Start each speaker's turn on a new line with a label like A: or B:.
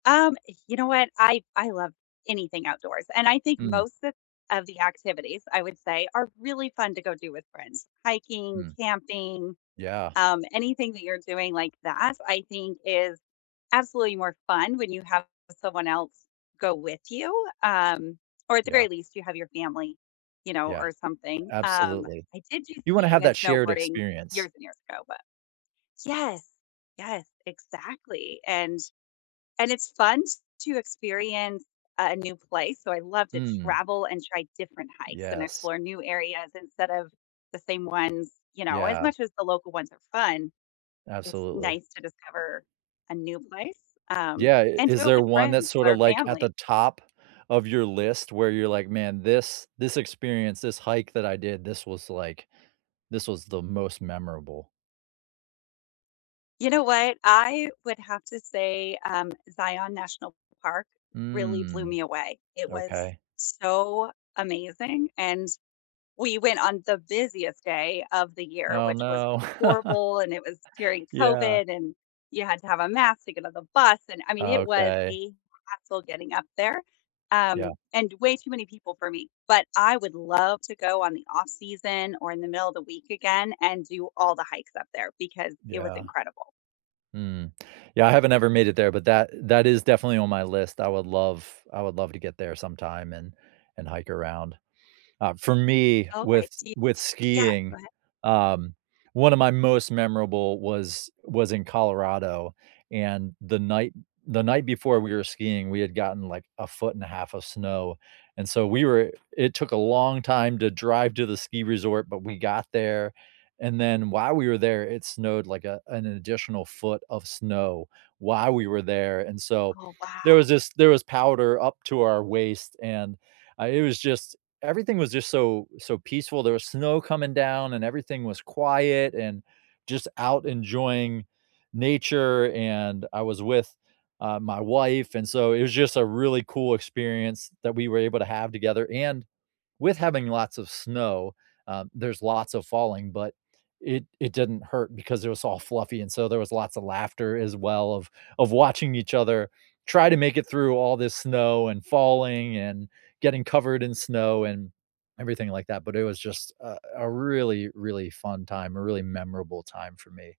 A: Um, you know what? I I love anything outdoors, and I think
B: Hmm.
A: most of of the activities, I would say, are really fun to go do with friends. Hiking,
B: Mm.
A: camping,
B: Yeah.
A: um, anything that you're doing like that, I think is absolutely more fun when you have someone else go with you, um, or at the
B: Yeah.
A: very least, you have your family, you know,
B: Yeah.
A: or something. Um,
B: Absolutely.
A: I did do
B: You wanna
A: skiing
B: have
A: and
B: that shared
A: snowboarding
B: experience.
A: years and years ago, but yes, yes, exactly, and and it's fun t to experience a a new place, so I love to
B: Mm.
A: travel and try different hikes and
B: Yes.
A: explore new areas instead of the same ones, you know, as
B: Yeah.
A: much as the local ones are fun, it's
B: Absolutely.
A: nice to discover a new place, um,
B: Yeah, i
A: and
B: is
A: do it
B: there
A: with
B: one that's
A: friends
B: sorta,
A: or
B: like, at the
A: family.
B: top of your list where you're like, "Man, this this experience, this hike that I did, this was, like this was the most memorable."
A: You know what? I would have to say, um, Zion National Park really blew
B: Mm.
A: me away. It was
B: Okay.
A: so amazing, and we went on the busiest day of the year,
B: Oh,
A: which was
B: no.
A: horrible, and it was during
B: Yeah.
A: COVID, and you had to have a mask to get on the bus and, I mean, it was
B: Okay.
A: a hassle getting up there, um,
B: Yeah.
A: and way too many people for me, but I would love to go on the off-season or in the middle of the week again and do all the hikes up there because it was
B: Yeah.
A: incredible.
B: Mm, yeah I haven't ever made it there, but that eh that is definitely on my list. I would love I would love to get there sometime and and hike around. Uh, for me,
A: Okay,
B: with
A: do you
B: with
A: yeah, go
B: skiing,
A: ahead.
B: um, one of my most memorable was was in Colorado, and the night the night before we were skiing, we had gotten, like, a foot and 1/2 of snow, and so, we were it took a long time to drive to the ski resort, but we got there, and then while we were there, it snowed like a an additional foot of snow while we were there and, so,
A: Oh,
B: there was
A: wow.
B: this there was powder up to our waist and, uh, it was just everything was just so so peaceful, there was snow coming down and everything was quiet and just out enjoying nature and I was with, uh, my wife and so it was just a really cool experience that we were able to have together, and, with having lots of snow, um, there's lots of falling, but it it didn't hurt because it was all fluffy and so there was lots of laughter as well of of watching each other try to make it through all this snow and falling and getting covered in snow and everything like that but it was just a a really, really fun time, a really memorable time for me.